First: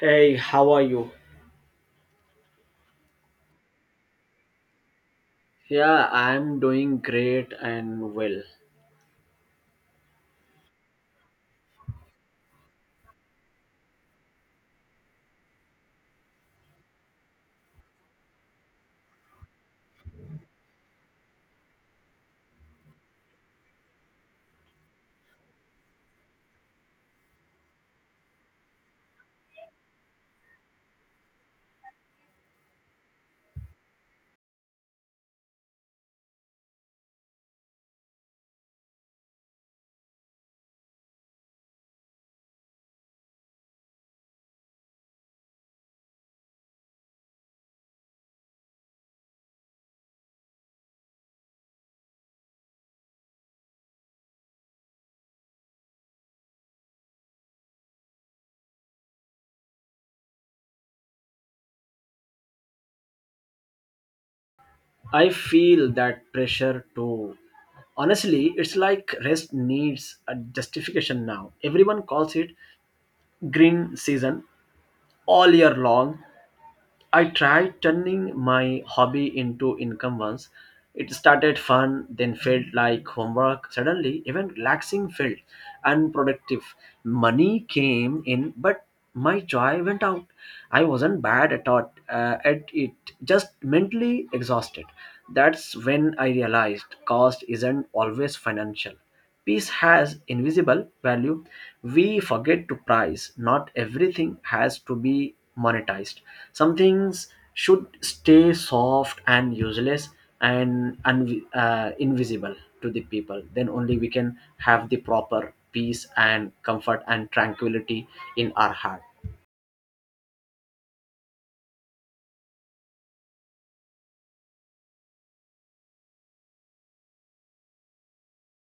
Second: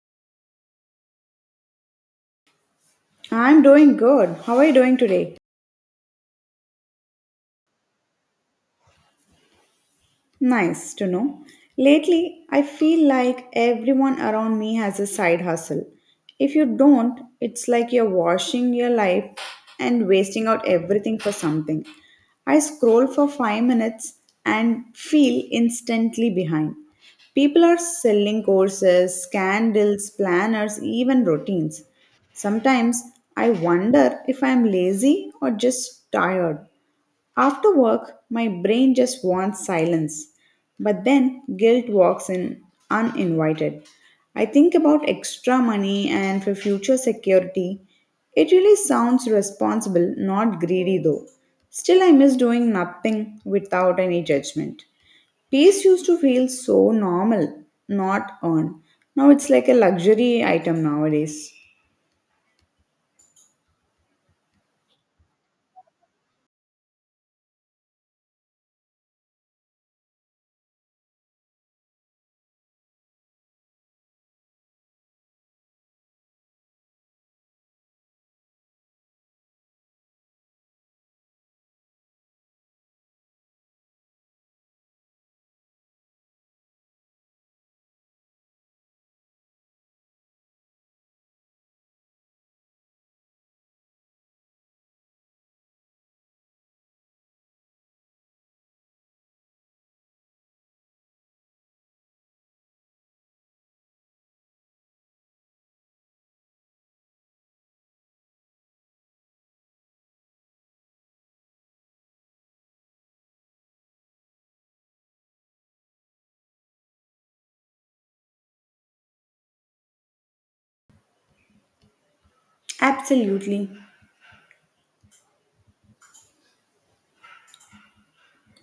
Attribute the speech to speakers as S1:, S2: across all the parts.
S1: Hey, how are you?
S2: I'm doing good. How are you doing today?
S1: Yeah, I'm doing great and well.
S2: Nice to know. Lately, I feel like everyone around me has a side hustle. If you don't, it's like you're washing your life and wasting out everything for something. I scroll for 5 minutes and feel instantly behind. People are selling courses, candles, planners, even routines. Sometimes I wonder if I am lazy or just tired. After work, my brain just wants silence. But then guilt walks in uninvited. I think about extra money and for future security. It really sounds responsible, not greedy though. Still, I miss doing nothing without any judgment. Peace used to feel so normal, not earned. Now it's like a luxury item nowadays.
S1: I feel that pressure too. Honestly, it's like rest needs a justification now. Everyone calls it green season all year long. I tried turning my hobby into income once. It started fun, then felt like homework. Suddenly, even relaxing felt unproductive. Money came in, but my joy went out. I wasn't bad at it, just mentally exhausted. That's when I realized cost isn't always financial. Peace has invisible value. We forget to price. Not everything has to be monetized. Some things should stay soft and useless and invisible to the people. Then only we can have the proper peace and comfort and tranquility in our heart.
S2: Absolutely.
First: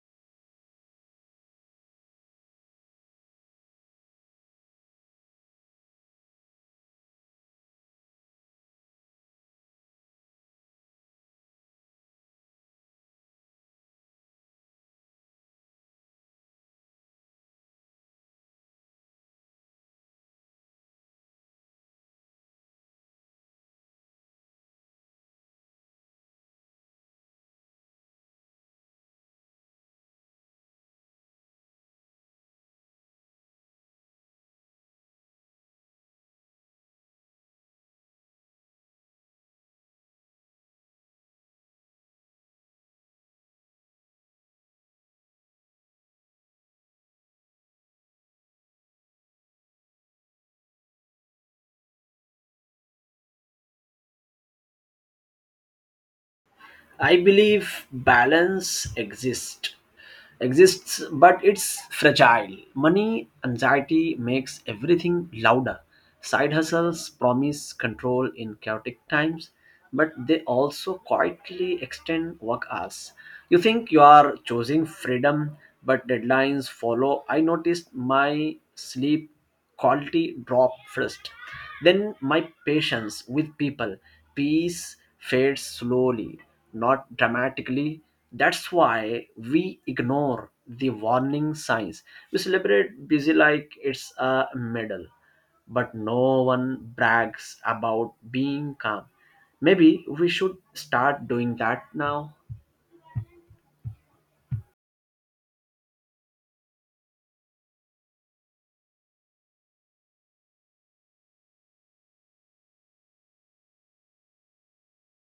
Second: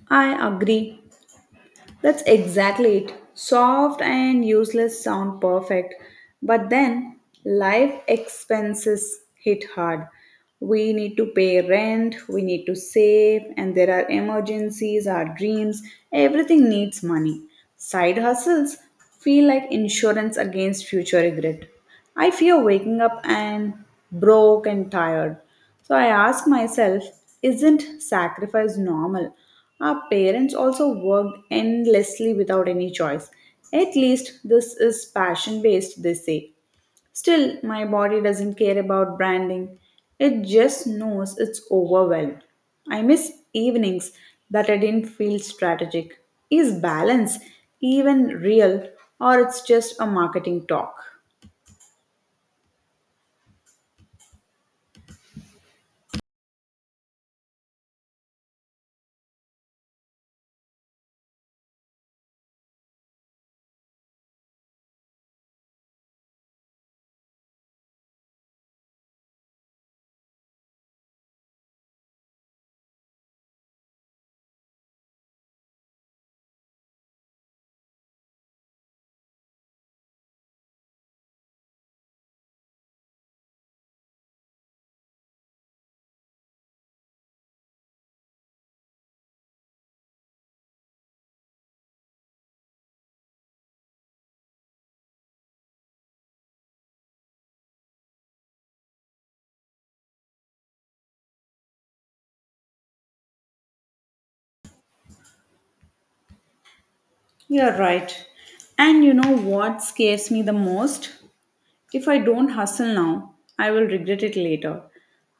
S2: I agree. That's exactly it. Soft and useless sound perfect, but then life expenses hit hard. We need to pay rent, we need to save, and there are emergencies, our dreams, everything needs money. Side hustles feel like insurance against future regret. I fear waking up and broke and tired. So I ask myself, isn't sacrifice normal? Our parents also worked endlessly without any choice. At least this is passion based, they say. Still, my body doesn't care about branding. It just knows it's overwhelmed. I miss evenings that I didn't feel strategic. Is balance even real or it's just a marketing talk?
S1: I believe balance exists but it's fragile. Money anxiety makes everything louder. Side hustles promise control in chaotic times, but they also quietly extend work hours. You think you are choosing freedom, but deadlines follow. I noticed my sleep quality drop first, then my patience with people. Peace fades slowly, not dramatically. That's why we ignore the warning signs. We celebrate busy like it's a medal, but no one brags about being calm. Maybe we should start doing that now.
S2: You're right. And you know what scares me the most? If I don't hustle now, I will regret it later.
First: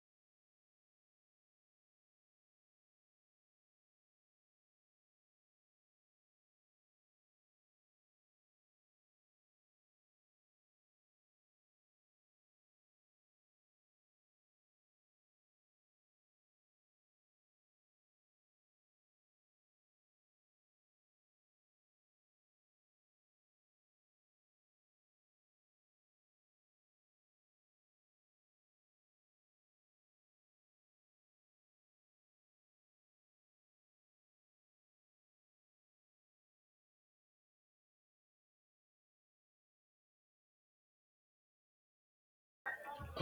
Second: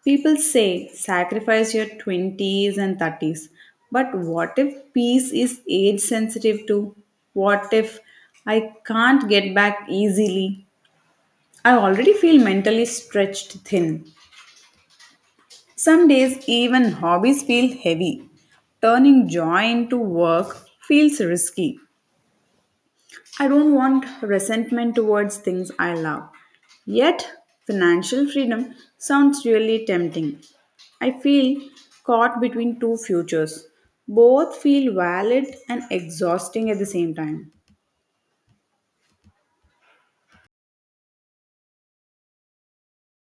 S2: People say sacrifice your 20s and 30s. But what if peace is age sensitive too? What if I can't get back easily? I already feel mentally stretched thin. Some days, even hobbies feel heavy. Turning joy into work feels risky. I don't want resentment towards things I love. Yet, financial freedom sounds really tempting. I feel caught between two futures. Both feel valid and exhausting at the same time.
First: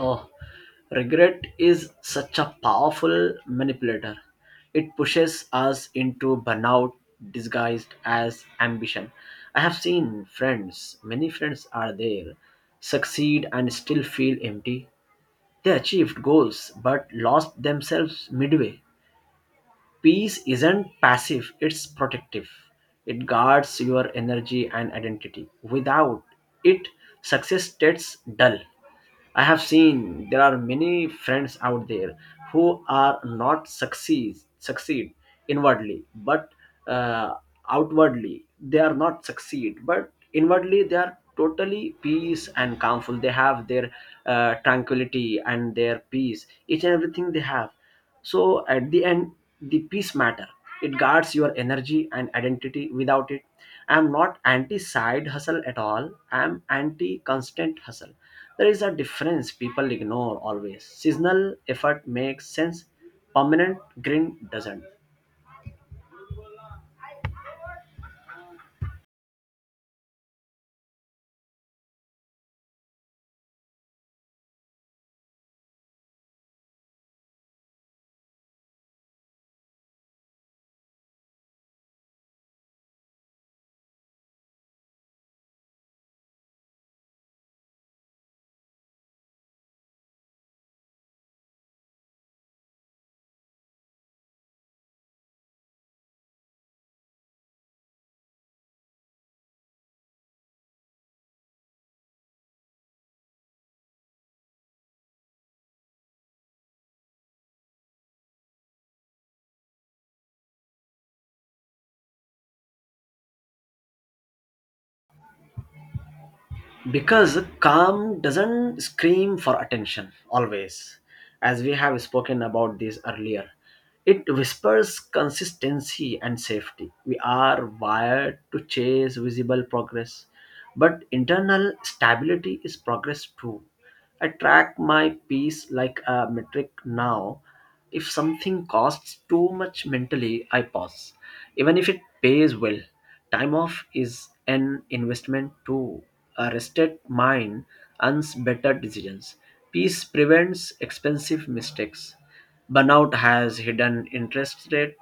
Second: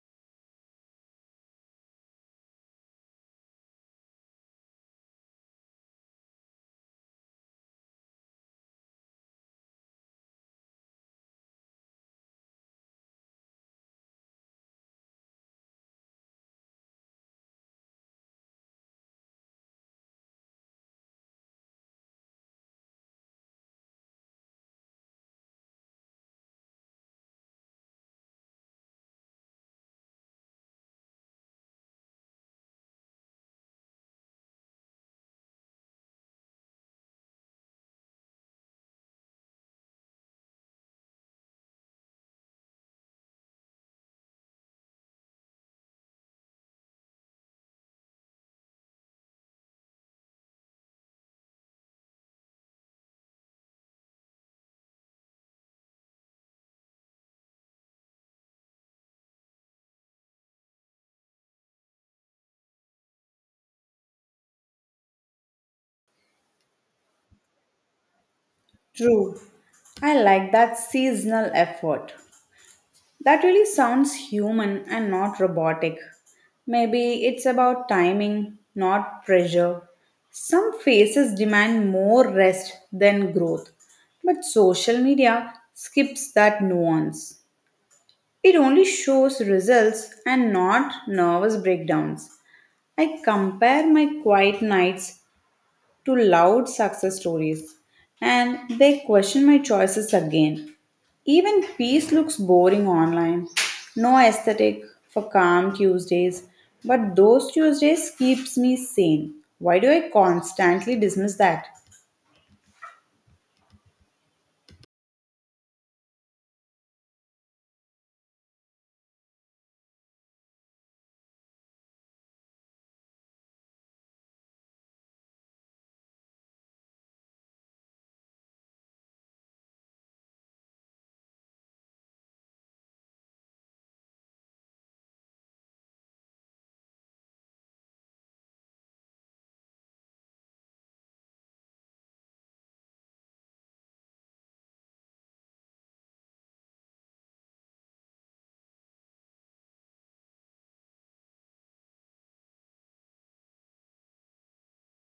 S1: Oh, regret is such a powerful manipulator. It pushes us into burnout disguised as ambition. I have seen friends, many friends are there, succeed and still feel empty. They achieved goals but lost themselves midway. Peace isn't passive, it's protective. It guards your energy and identity. Without it, success gets dull. I have seen there are many friends out there who are not succeed inwardly, but uh, outwardly they are not succeed. But inwardly they are totally peace and calmful. They have their tranquility and their peace. Each and everything they have, so at the end the peace matter. It guards your energy and identity without it. I'm not anti side hustle at all, I'm anti constant hustle. There is a difference people ignore. Always seasonal effort makes sense, permanent grin doesn't.
S2: True. I like that seasonal effort. That really sounds human and not robotic. Maybe it's about timing, not pressure. Some phases demand more rest than growth, but social media skips that nuance. It only shows results and not nervous breakdowns. I compare my quiet nights to loud success stories and they question my choices again. Even peace looks boring online. No aesthetic for calm Tuesdays, but those Tuesdays keeps me sane. Why do I constantly dismiss that?
S1: Because calm doesn't scream for attention always, as we have spoken about this earlier, it whispers consistency and safety. We are wired to chase visible progress, but internal stability is progress too. I track my peace like a metric now. If something costs too much mentally, I pause, even if it pays well. Time off is an investment too. A rested mind earns better decisions. Peace prevents expensive mistakes. Burnout has hidden interest rate.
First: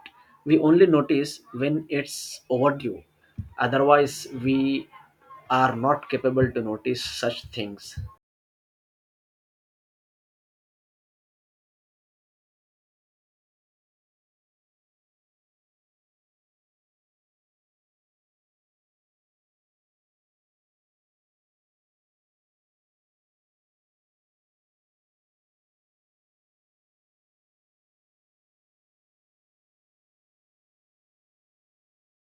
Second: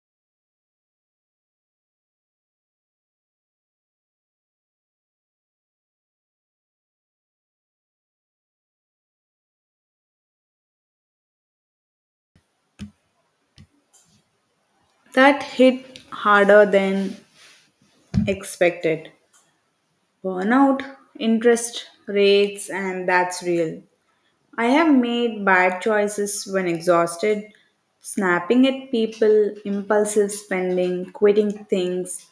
S1: We only notice when it's overdue. Otherwise, we are not capable to notice such things.
S2: That hit harder than expected. Burnout, interest rates, and that's real. I have made bad choices when exhausted, snapping at people, impulsive spending, quitting things,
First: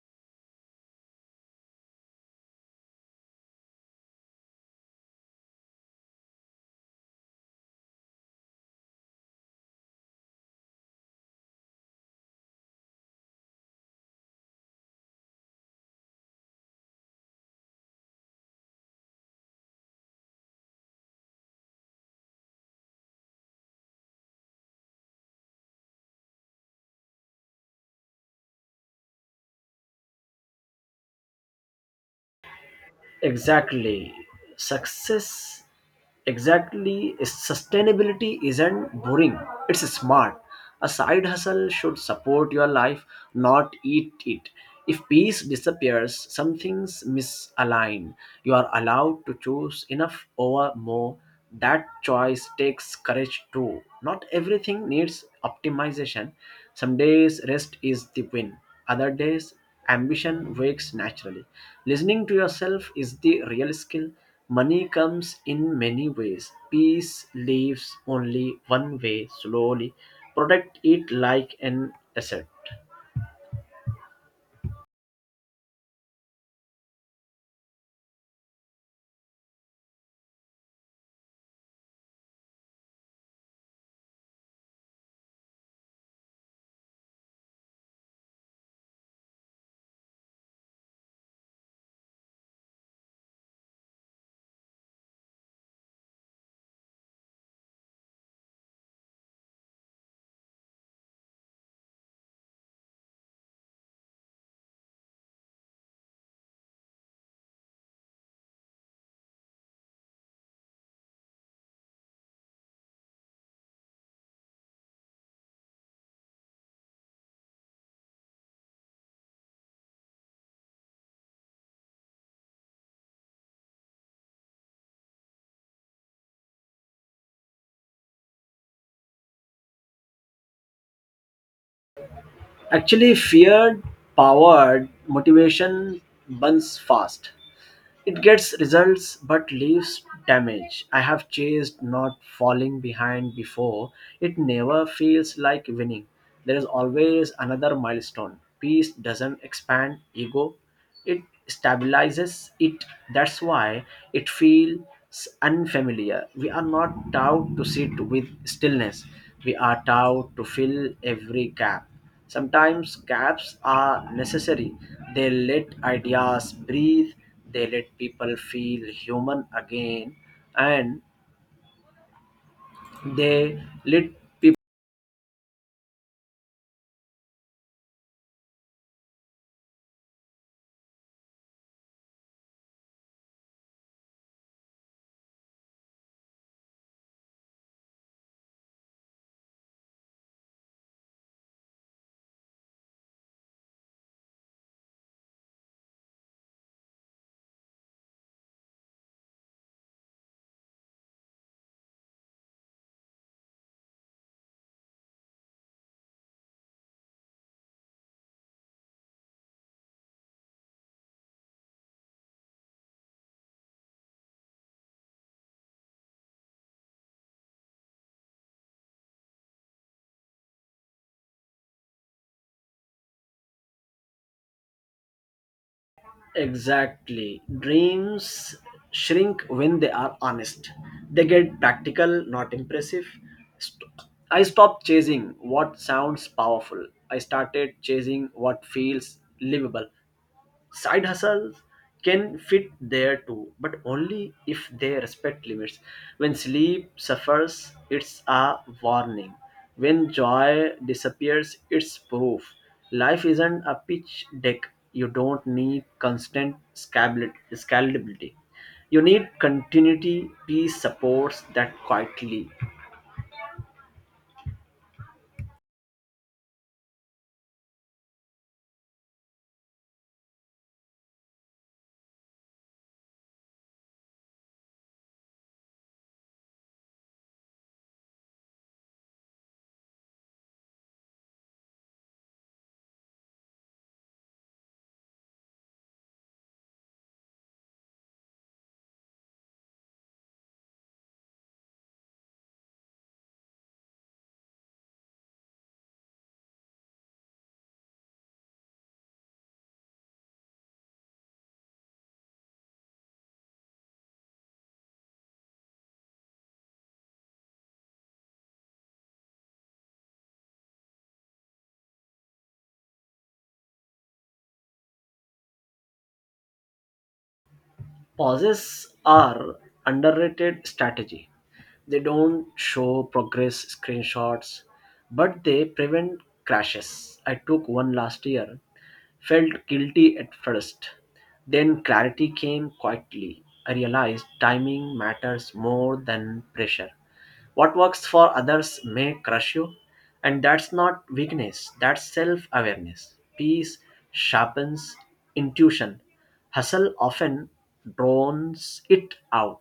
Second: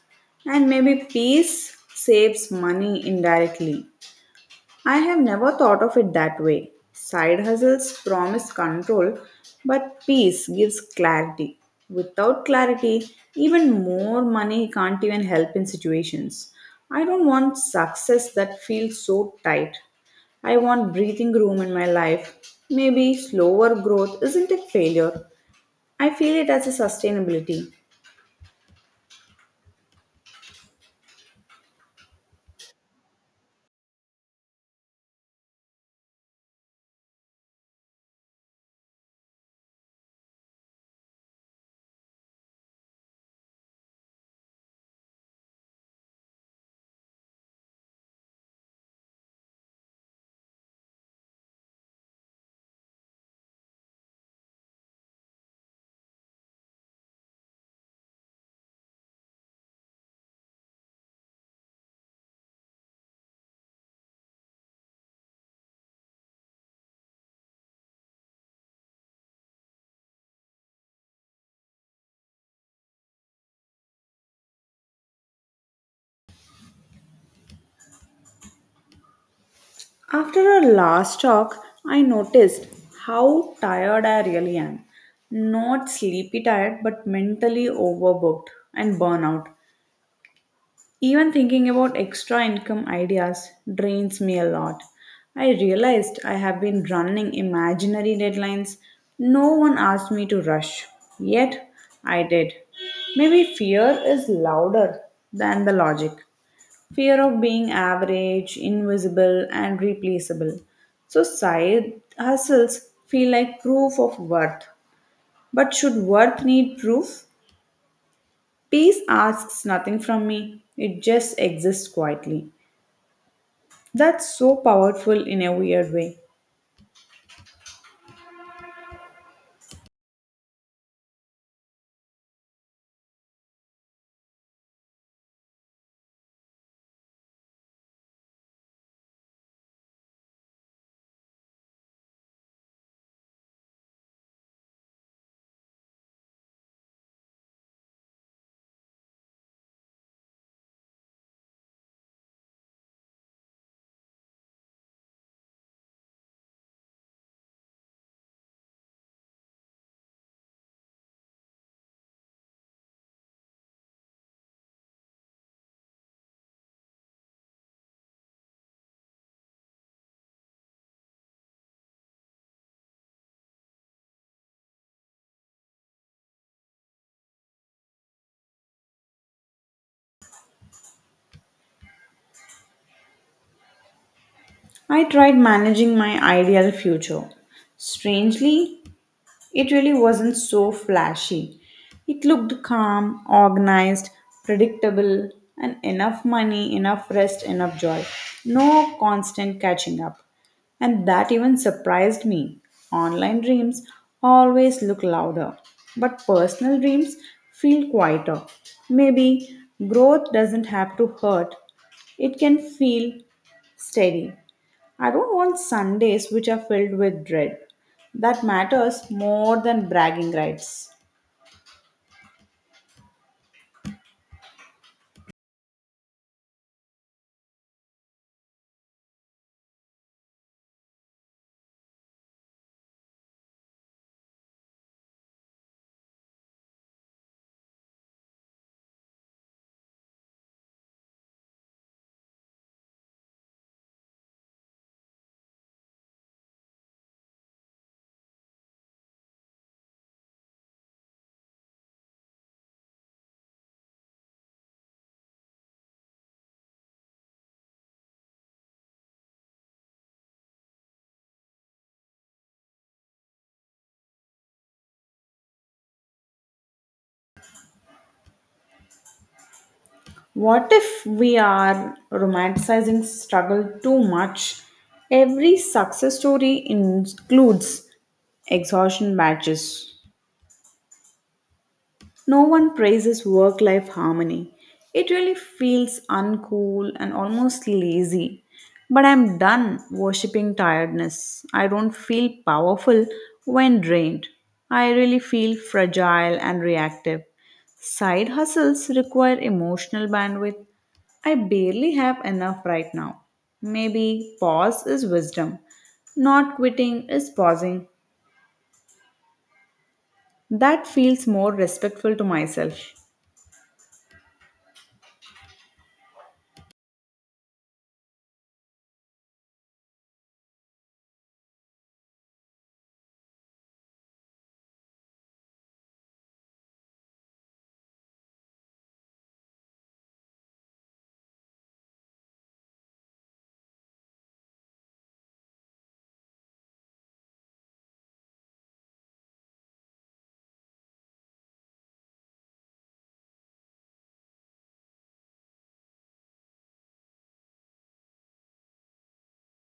S2: and maybe peace saves money indirectly. I have never thought of it that way. Side hustles promise control, but peace gives clarity. Without clarity, even more money can't even help in situations. I don't want success that feels so tight. I want breathing room in my life. Maybe slower growth isn't a failure. I feel it as a sustainability.
S1: Exactly. Success exactly, sustainability isn't boring, it's smart. A side hustle should support your life, not eat it. If peace disappears, something's misaligned. You are allowed to choose enough over more. That choice takes courage too. Not everything needs optimization. Some days rest is the win. Other days ambition wakes naturally. Listening to yourself is the real skill. Money comes in many ways. Peace leaves only one way slowly. Protect it like an asset.
S2: After our last talk, I noticed how tired I really am. Not sleepy tired, but mentally overbooked and burnout. Even thinking about extra income ideas drains me a lot. I realized I have been running imaginary deadlines no one asked me to rush. Yet, I did. Maybe fear is louder than the logic. Fear of being average, invisible, and replaceable. So, side hustles feel like proof of worth. But should worth need proof? Peace asks nothing from me, it just exists quietly. That's so powerful in a weird way.
S1: Actually, feared powered motivation burns fast. It gets results but leaves damage. I have chased not falling behind before. It never feels like winning. There is always another milestone. Peace doesn't expand ego, it stabilizes it. That's why it feels unfamiliar. We are not taught to sit with stillness, we are taught to fill every gap. Sometimes gaps are necessary. They let ideas breathe, they let people feel human again, and they let people
S2: I tried managing my ideal future. Strangely, it really wasn't so flashy. It looked calm, organized, predictable, and enough money, enough rest, enough joy. No constant catching up. And that even surprised me. Online dreams always look louder, but personal dreams feel quieter. Maybe growth doesn't have to hurt, it can feel steady. I don't want Sundays which are filled with dread. That matters more than bragging rights.
S1: exactly. Dreams shrink when they are honest. They get practical, not impressive. St- I stopped chasing what sounds powerful. I started chasing what feels livable. Side hustles can fit there too, but only if they respect limits. When sleep suffers, it's a warning. When joy disappears, it's proof. Life isn't a pitch deck. You don't need constant scalability. You need continuity, peace supports that quietly.
S2: What if we are romanticizing struggle too much? Every success story includes exhaustion badges. No one praises work life harmony. It really feels uncool and almost lazy. But I'm done worshipping tiredness. I don't feel powerful when drained. I really feel fragile and reactive. Side hustles require emotional bandwidth. I barely have enough right now. Maybe pause is wisdom. Not quitting is pausing. That feels more respectful to myself.
S1: Pauses are underrated strategy. They don't show progress screenshots, but they prevent crashes. I took one last year, felt guilty at first. Then clarity came quietly. I realized timing matters more than pressure. What works for others may crush you, and that's not weakness, that's self awareness. Peace sharpens intuition, hustle often drowns it out.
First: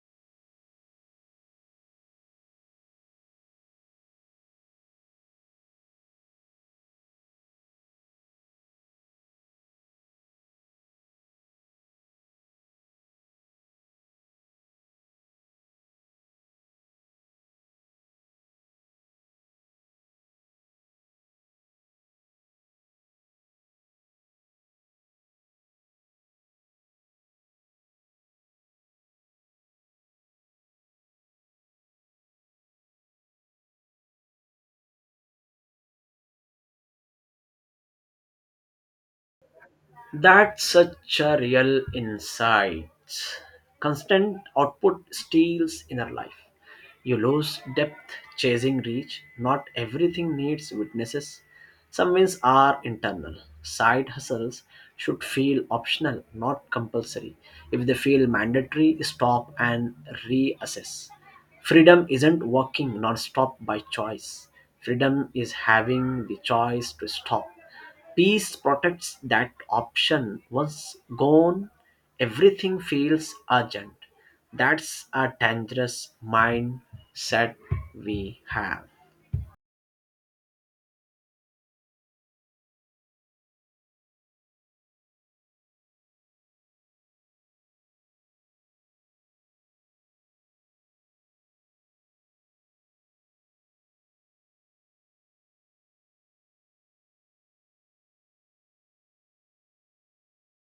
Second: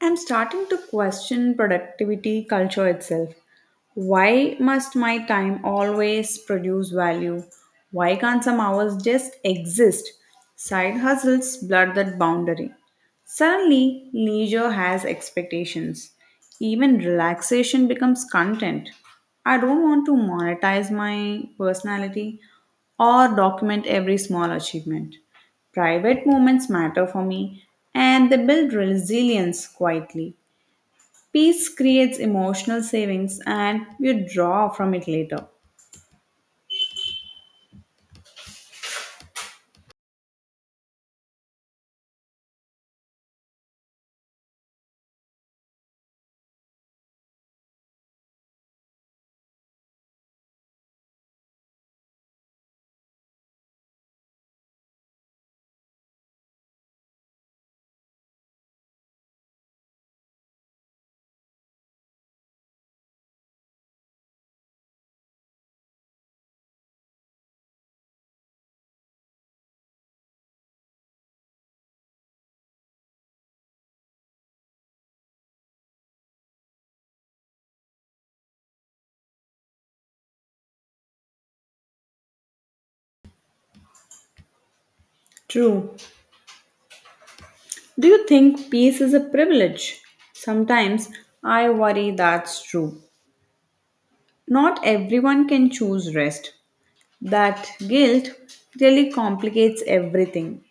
S2: I'm starting to question productivity culture itself. Why must my time always produce value? Why can't some hours just exist? Side hustles blur that boundary. Suddenly, leisure has expectations. Even relaxation becomes content. I don't want to monetize my personality or document every small achievement. Private moments matter for me and they build resilience quietly. Peace creates emotional savings and you draw from it later.
S1: That's such a real insight. Constant output steals inner life. You lose depth chasing reach. Not everything needs witnesses. Some wins are internal. Side hustles should feel optional, not compulsory. If they feel mandatory, stop and reassess. Freedom isn't working non stop by choice, freedom is having the choice to stop. Peace protects that option once gone, everything feels urgent. That's a dangerous mindset we have.
S2: True. Do you think peace is a privilege? Sometimes I worry that's true. Not everyone can choose rest. That guilt really complicates everything.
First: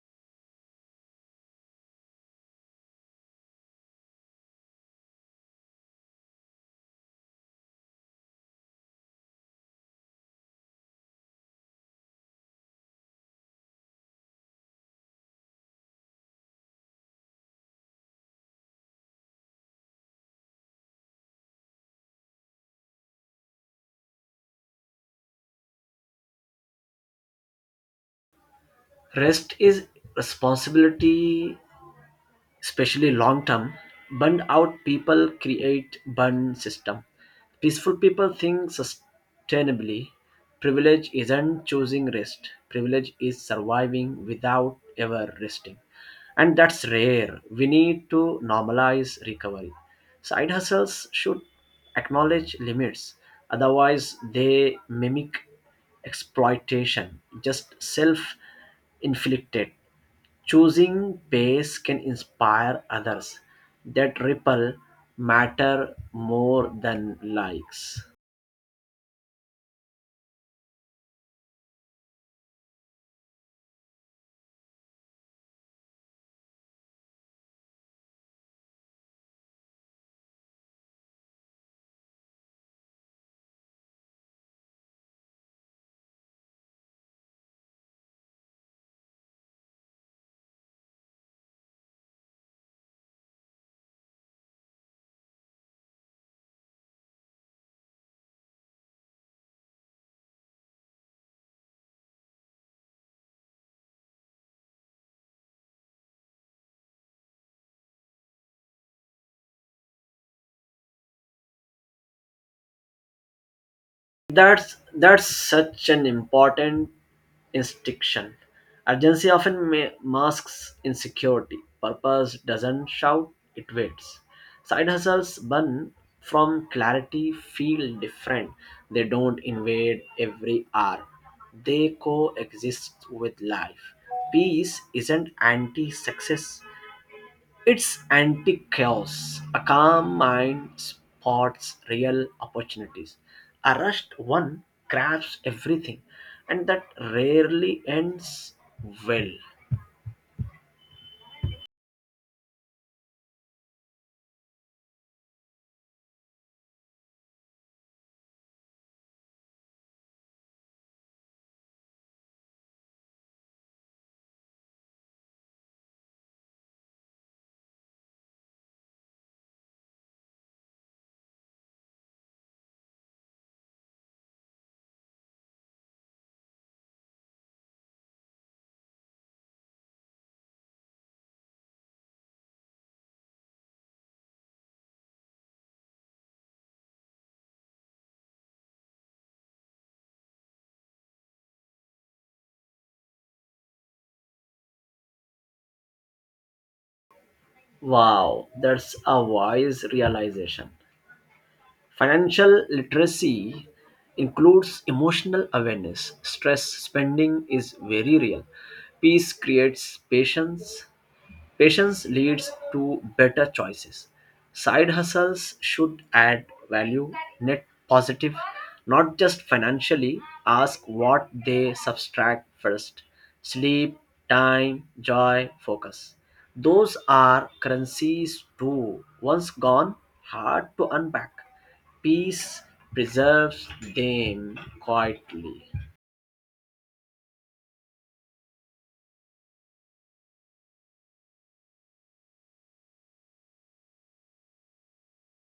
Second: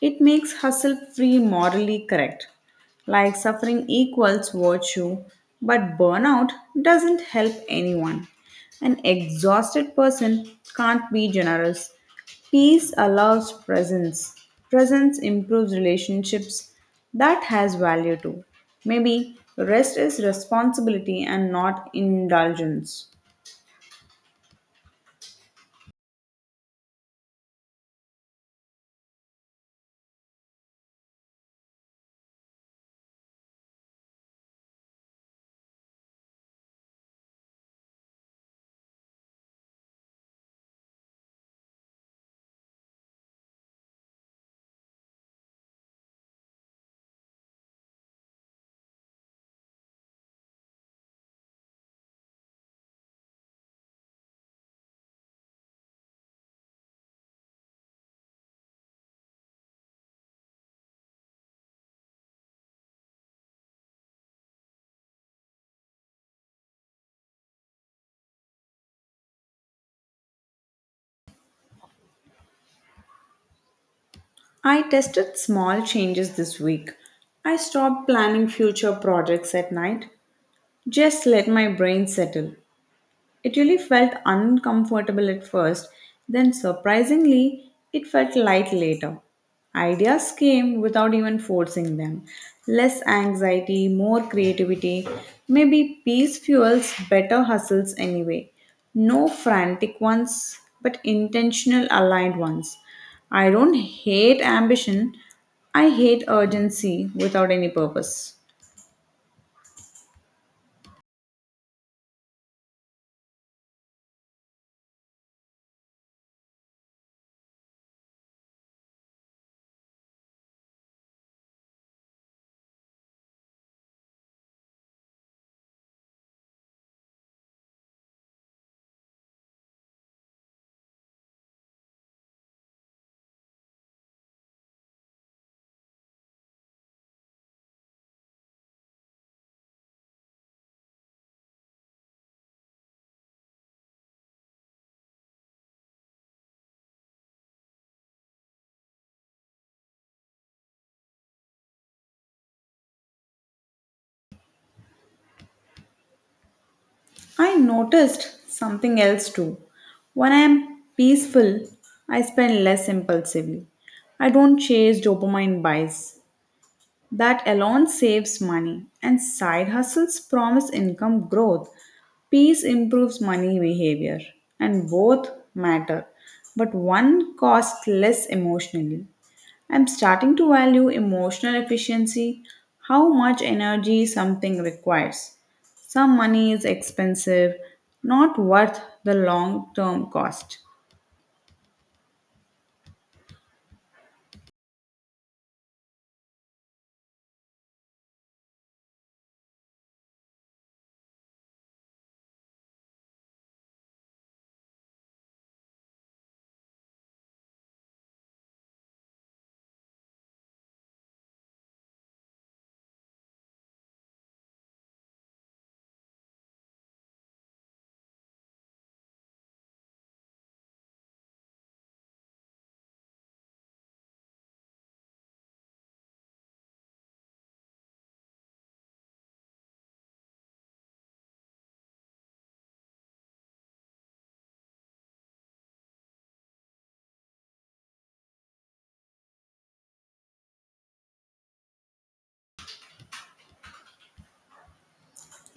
S2: It makes hustle free morally correct. Like suffering equals virtue, but burnout doesn't help anyone. An exhausted person can't be generous. Peace allows presence. Presence improves relationships. That has value too. Maybe rest is responsibility and not indulgence.
S1: Rest is responsibility, especially long term. Burned out people create burn system. Peaceful people think sustainably. Privilege isn't choosing rest, privilege is surviving without ever resting, and that's rare. We need to normalize recovery. Side hustles should acknowledge limits, otherwise they mimic exploitation, just self inflicted. Choosing pace can inspire others. That ripple matter more than likes.
S2: I tested small changes this week. I stopped planning future projects at night. Just let my brain settle. It really felt uncomfortable at first, then surprisingly, it felt light later. Ideas came without even forcing them. Less anxiety, more creativity. Maybe peace fuels better hustles anyway. No frantic ones, but intentional aligned ones. I don't hate ambition, I hate urgency without any purpose.
S1: That's such an important distinction. Urgency often masks insecurity. Purpose doesn't shout; it waits. Side hustles burn from clarity feel different. They don't invade every hour. They coexist with life. Peace isn't anti-success. It's anti chaos. A calm mind spots real opportunities. A rushed one grabs everything, and that rarely ends well.
S2: I noticed something else too. When I am peaceful, I spend less impulsively. I don't chase dopamine buys. That alone saves money, and side hustles promise income growth. Peace improves money behavior, and both matter, but one costs less emotionally. I'm starting to value emotional efficiency, how much energy something requires. Some money is expensive, not worth the long term cost.
S1: Wow, that's a wise realization. Financial literacy includes emotional awareness. Stress spending is very real. Peace creates patience. Patience leads to better choices. Side hustles should add value, net positive, not just financially. Ask what they subtract first: sleep, time, joy, focus. Those are currencies too. Once gone, hard to unpack. Peace preserves them quietly.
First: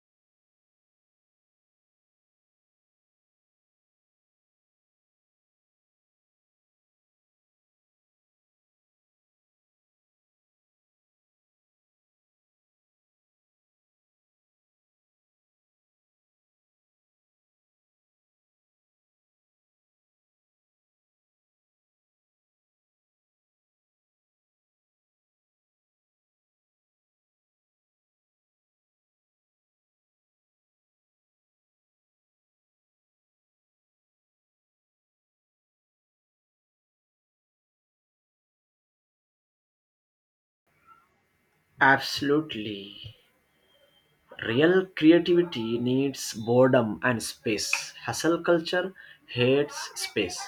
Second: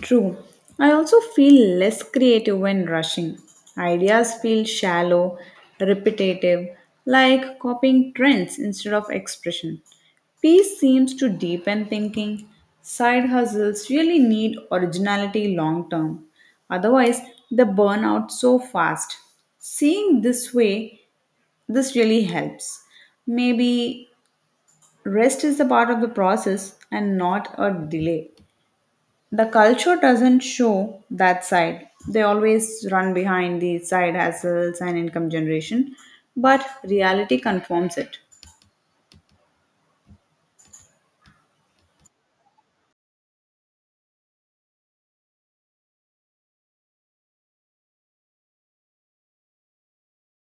S2: True. I also feel less creative when rushing. Ideas feel shallow, repetitive, like copying trends instead of expression. Peace seems to deepen thinking. Side hustles really need originality long term. Otherwise, they burn out so fast. Seeing this way, this really helps. Maybe rest is a part of the process and not a delay the culture doesn't show that side. They always run behind the side hustles and income generation, but reality confirms it.
S1: Absolutely. Real creativity needs boredom and space. Hustle culture hates space.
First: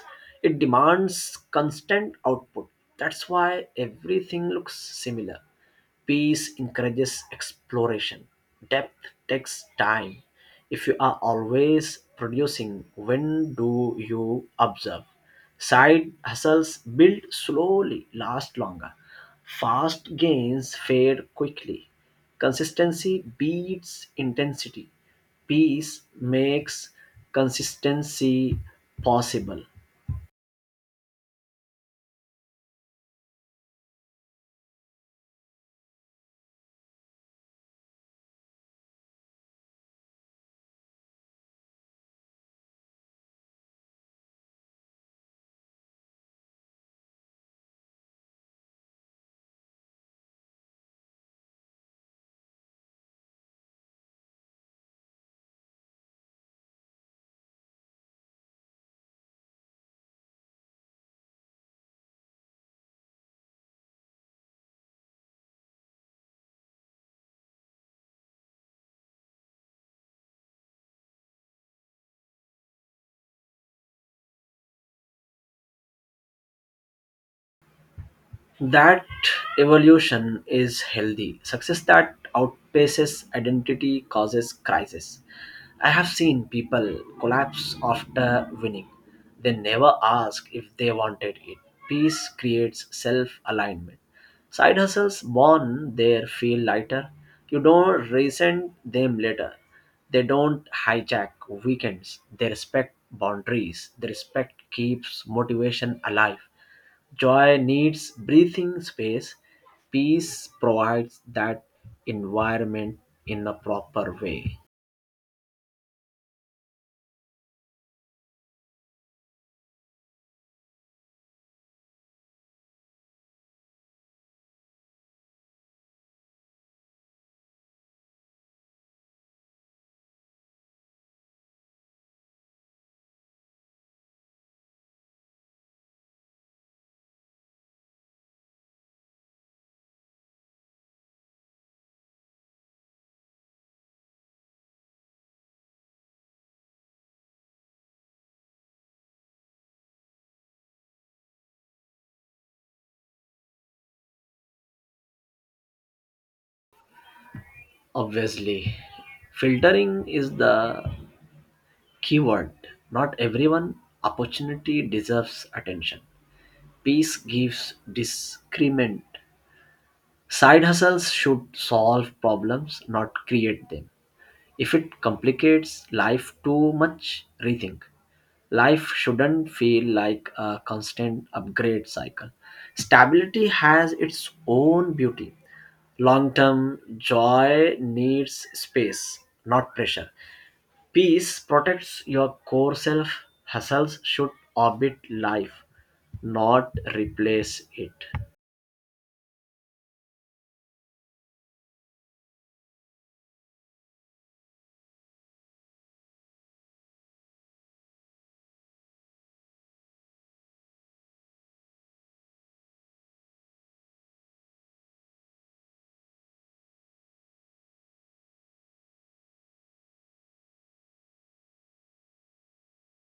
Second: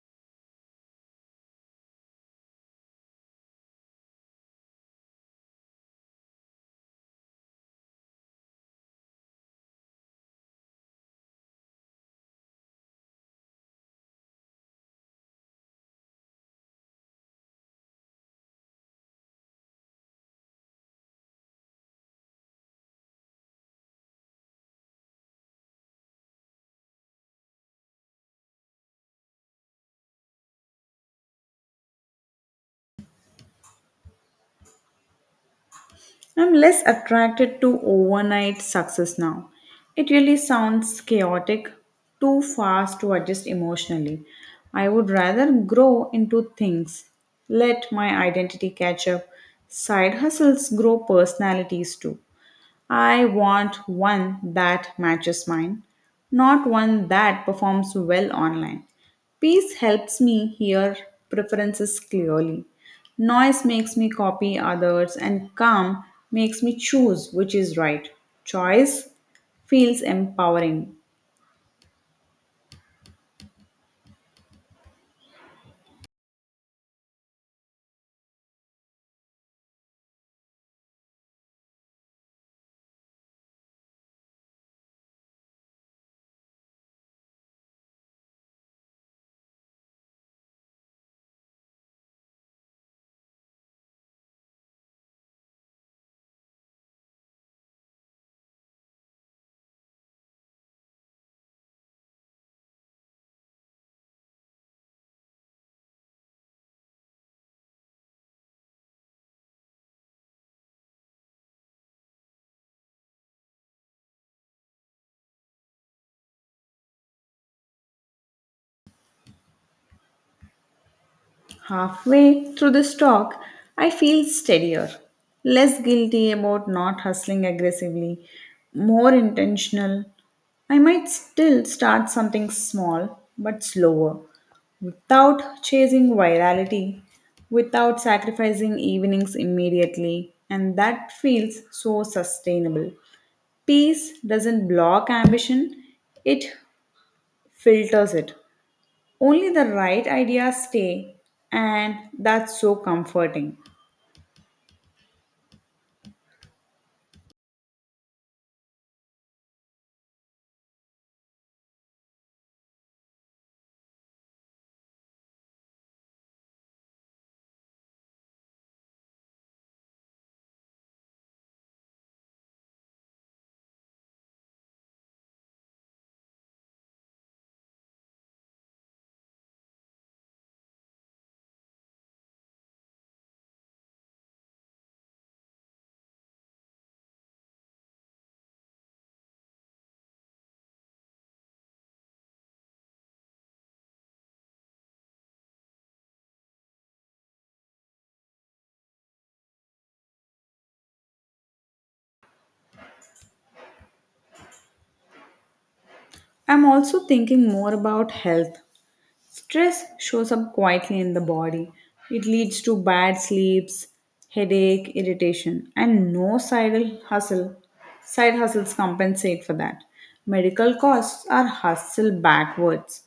S1: It demands constant output. That's why everything looks similar. Peace encourages exploration. Depth takes time. If you are always producing, when do you observe? Side hustles build slowly, last longer. Fast gains fade quickly. Consistency beats intensity. Peace makes consistency possible.
S2: I'm less attracted to overnight success now. It really sounds chaotic, too fast to adjust emotionally. I would rather grow into things, let my identity catch up. Side hustles grow personalities too. I want one that matches mine, not one that performs well online. Peace helps me hear preferences clearly. Noise makes me copy others, and calm makes me choose which is right. Choice feels empowering.
S1: That evolution is healthy. Success that outpaces identity causes crisis. I have seen people collapse after winning. They never ask if they wanted it. Peace creates self alignment. Side hustles born there feel lighter. You don't resent them later. They don't hijack weekends. They respect boundaries. The respect keeps motivation alive. Joy needs breathing space. Peace provides that environment in a proper way.
S2: Halfway through this talk, I feel steadier, less guilty about not hustling aggressively, more intentional. I might still start something small but slower, without chasing virality, without sacrificing evenings immediately, and that feels so sustainable. Peace doesn't block ambition, it filters it. Only the right ideas stay, and that's so comforting.
S1: Obviously, filtering is the keyword. Not everyone opportunity deserves attention. Peace gives discrement. Side hustles should solve problems, not create them. If it complicates life too much, rethink. Life shouldn't feel like a constant upgrade cycle. Stability has its own beauty. Long term joy needs space, not pressure. Peace protects your core self. Hustles should orbit life, not replace it.
S2: I'm also thinking more about health. Stress shows up quietly in the body. It leads to bad sleeps, headache, irritation, and no side hustle. Side hustles compensate for that. Medical costs are hustle backwards.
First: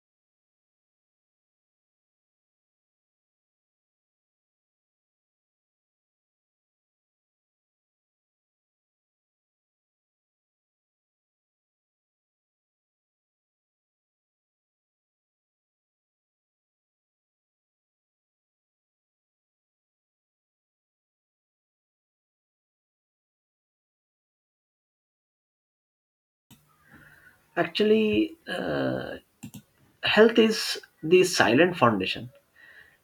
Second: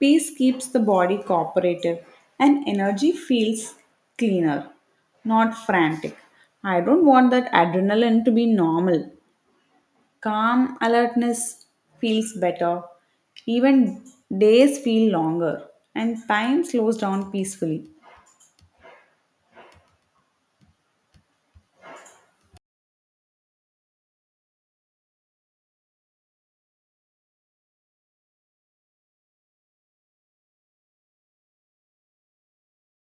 S2: Peace keeps the body cooperative and energy feels cleaner, not frantic. I don't want that adrenaline to be normal. Calm alertness feels better. Even days feel longer, and time slows down peacefully.
S1: Actually, uh, Health is the silent foundation.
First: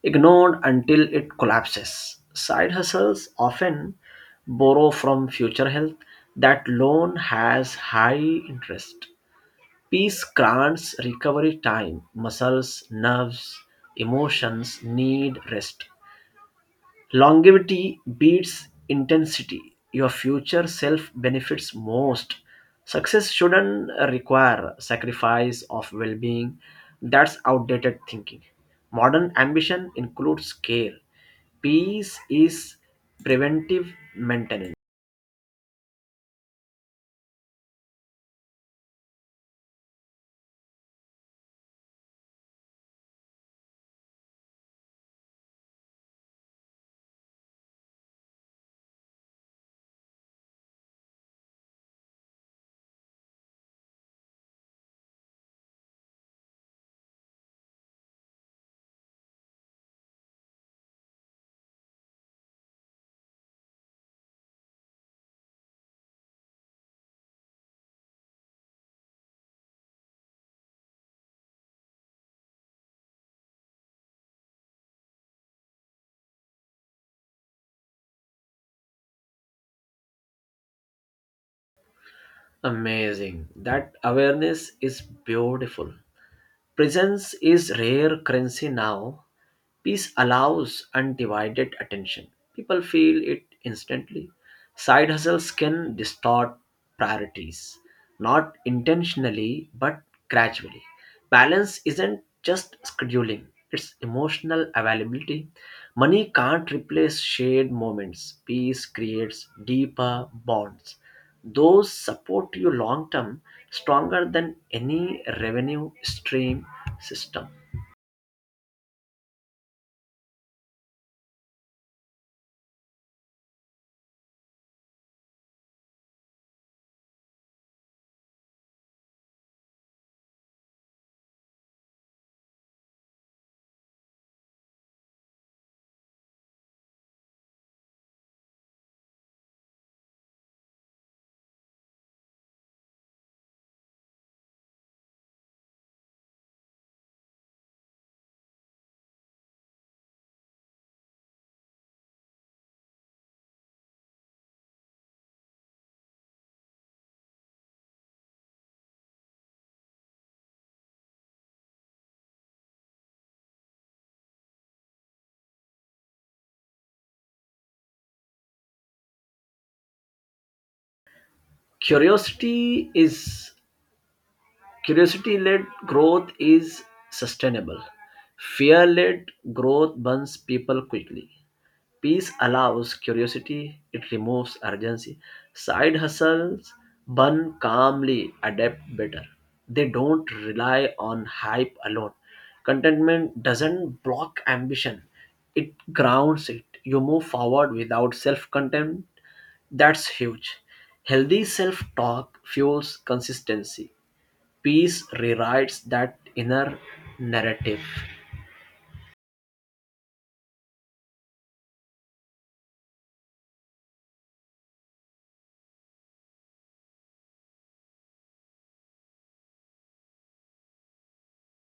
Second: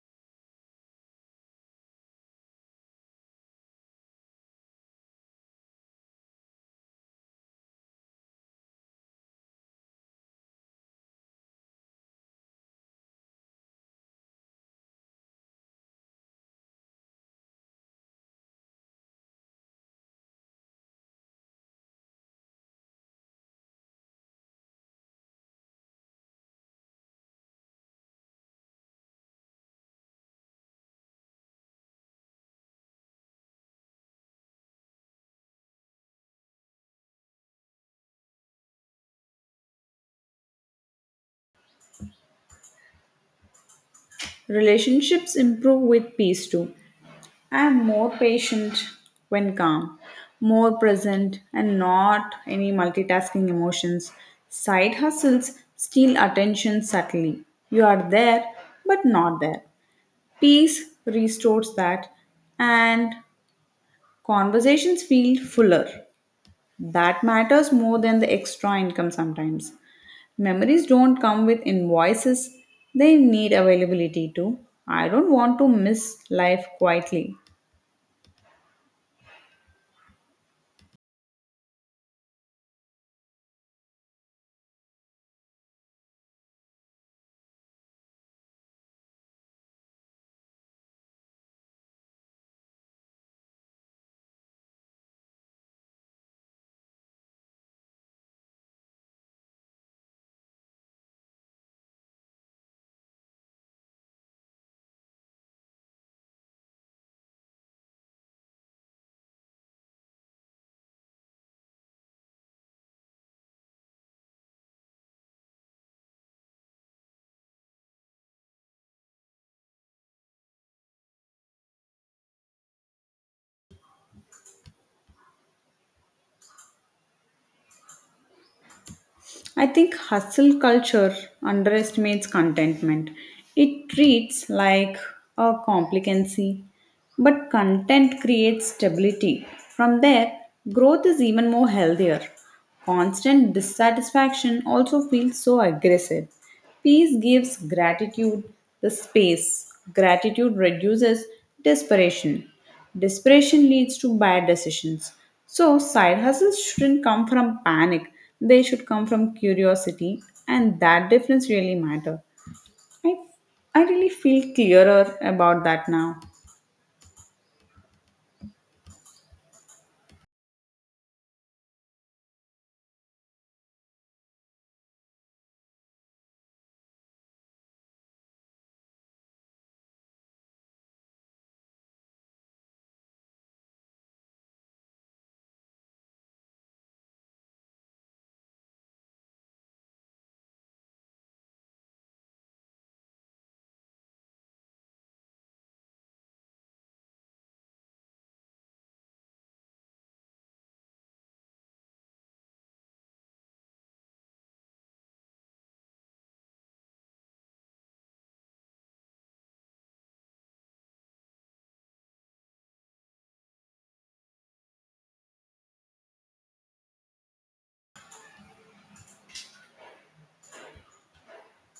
S1: Ignored until it collapses. Side hustles often borrow from future health. That loan has high interest. Peace grants recovery time. Muscles, nerves, emotions need rest. Longevity beats intensity. Your future self benefits most. Success shouldn't require sacrifice of well being. That's outdated thinking. Modern ambition includes care. Peace is preventive maintenance.
S2: Relationships improve with peace too. I am more patient when calm, more present, and not any multitasking emotions. Side hustles steal attention subtly. You are there, but not there. Peace restores that, and conversations feel fuller. That matters more than the extra income sometimes. Memories don't come with invoices, they need availability too. I don't want to miss life quietly.
S1: Amazing. That awareness is beautiful. Presence is rare currency now. Peace allows undivided attention. People feel it instantly. Side hustles can distort priorities, not intentionally but gradually. Balance isn't just scheduling, it's emotional availability. Money can't replace shared moments. Peace creates deeper bonds. Those support you long term, stronger than any revenue stream system.
S2: I think hustle culture underestimates contentment. It treats like a complacency, but content creates stability. From there, growth is even more healthier. Constant dissatisfaction also feels so aggressive. Peace gives gratitude the space. Gratitude reduces desperation. Desperation leads to bad decisions. So, side hustles shouldn't come from panic, they should come from curiosity, and that difference really matter. I, I really feel clearer about that now.
S1: Curiosity is curiosity led growth is sustainable. Fear led growth burns people quickly. Peace allows curiosity, it removes urgency. Side hustles burn calmly, adapt better. They don't rely on hype alone. Contentment doesn't block ambition, it grounds it. You move forward without self contempt. That's huge. Healthy self talk fuels consistency. Peace rewrites that inner narrative.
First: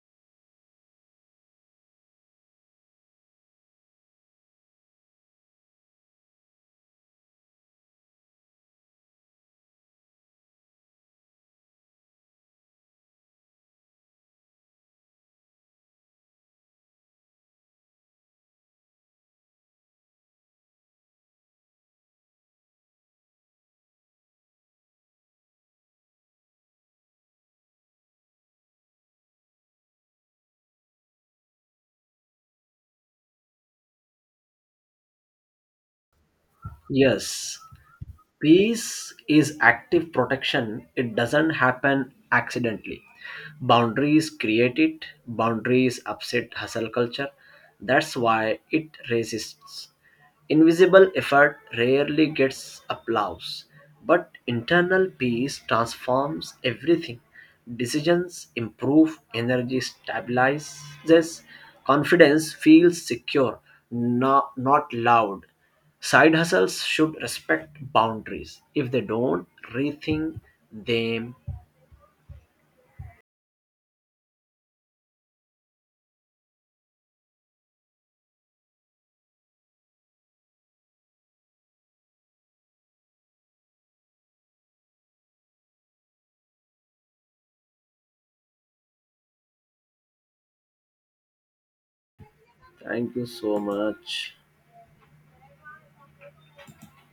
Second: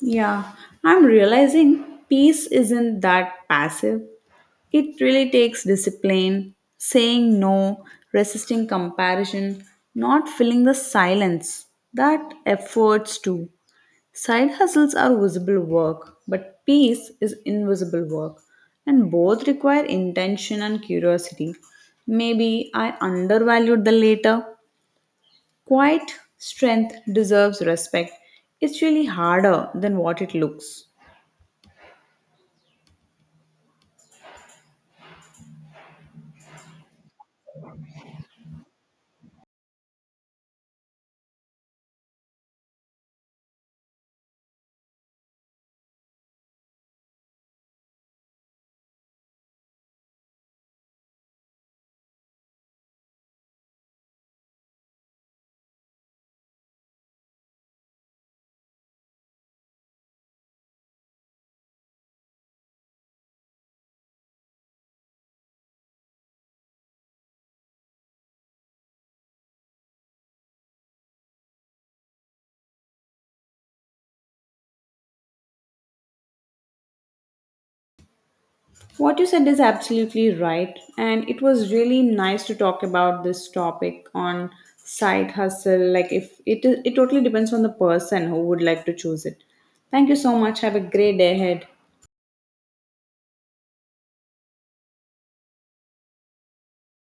S2: Yeah, I'm realizing peace isn't that passive. It really takes discipline, saying no, resisting comparison, not filling the silence. That efforts too. Side hustles are visible work, but peace is invisible work, and both require intention and curiosity. Maybe I undervalued the latter. Quiet strength deserves respect. It's really harder than what it looks.
S1: Yes, peace is active protection, it doesn't happen accidentally. Boundaries create it, boundaries upset hustle culture. That's why it resists. Invisible effort rarely gets applause, but internal peace transforms everything. Decisions improve, energy stabilizes, confidence feels secure, not loud. Side hustles should respect boundaries. If they don't, rethink them.
S2: What you said is absolutely right, and it was really nice to talk about this topic on side hustle. Like, if it is, it totally depends on the person who would like to choose it. Thank you so much. Have a great day ahead.
S1: Thank you so much.